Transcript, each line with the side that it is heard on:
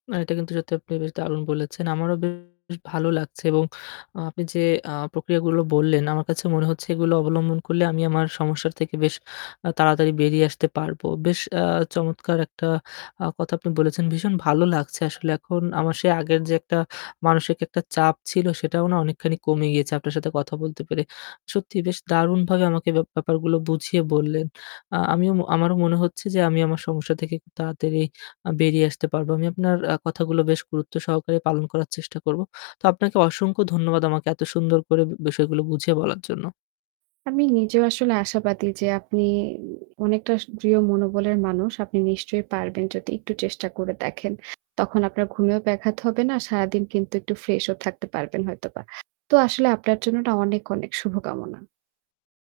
left: না এটা কিন্তু সত্যি আপনি বেশ দারুণ বলেছেন। আমারও বে শ ভালো লাগছে এবং আপনি যে আ প্রক্রিয়াগুলো বললেন আমার কাছে মনে হচ্ছে এগুলো অবলম্বন করলে আমি আমার সমস্যার থেকে বেশ আ তাড়াতাড়ি বেরিয়ে আসতে পারবো। বেশ আ চমৎকার একটা আ কথা আপনি বলেছেন। ভীষণ ভালো লাগছে আসলে এখন আমার সে আগের যে একটা মানসিক একটা চাপ ছিল সেটাও না অনেকখানি কমে গিয়েছে আপনার সাথে কথা বলতে পেরে। সত্যি বেশ দারুণভাবে আমাকে ব্যা ব্যাপারগুলো বুঝিয়ে বললেন। আ আমিও, আমারও মনে হচ্ছে যে আমি আমার সমস্যা থেকে খুব তাড়াতাড়ি আ বেরিয়ে আসতে পারবো। আপনার আ কথাগুলো বেশ গুরুত্ব সহকারে পালন করার চেষ্টা করবো। তো আপনাকে অসংখ্য ধন্যবাদ আমাকে এত সুন্দর করে বিষয়গুলো বুঝিয়ে বলার জন্য।
right: আমি নিজেও আসলে আশাবাদী যে আপনি অনেকটা দৃঢ় মনোবলের মানুষ। আপনি নিশ্চয়ই পারবেন যদি একটু চেষ্টা করে দেখেন। তখন আপনার ঘুমেও ব্যাঘাত হবে না। আর সারাদিন কিন্তু একটু freshও থাকতে পারবেন হয়তোবা। তো আসলে আপনার জন্য এটা অনেক, অনেক, শুভকামনা।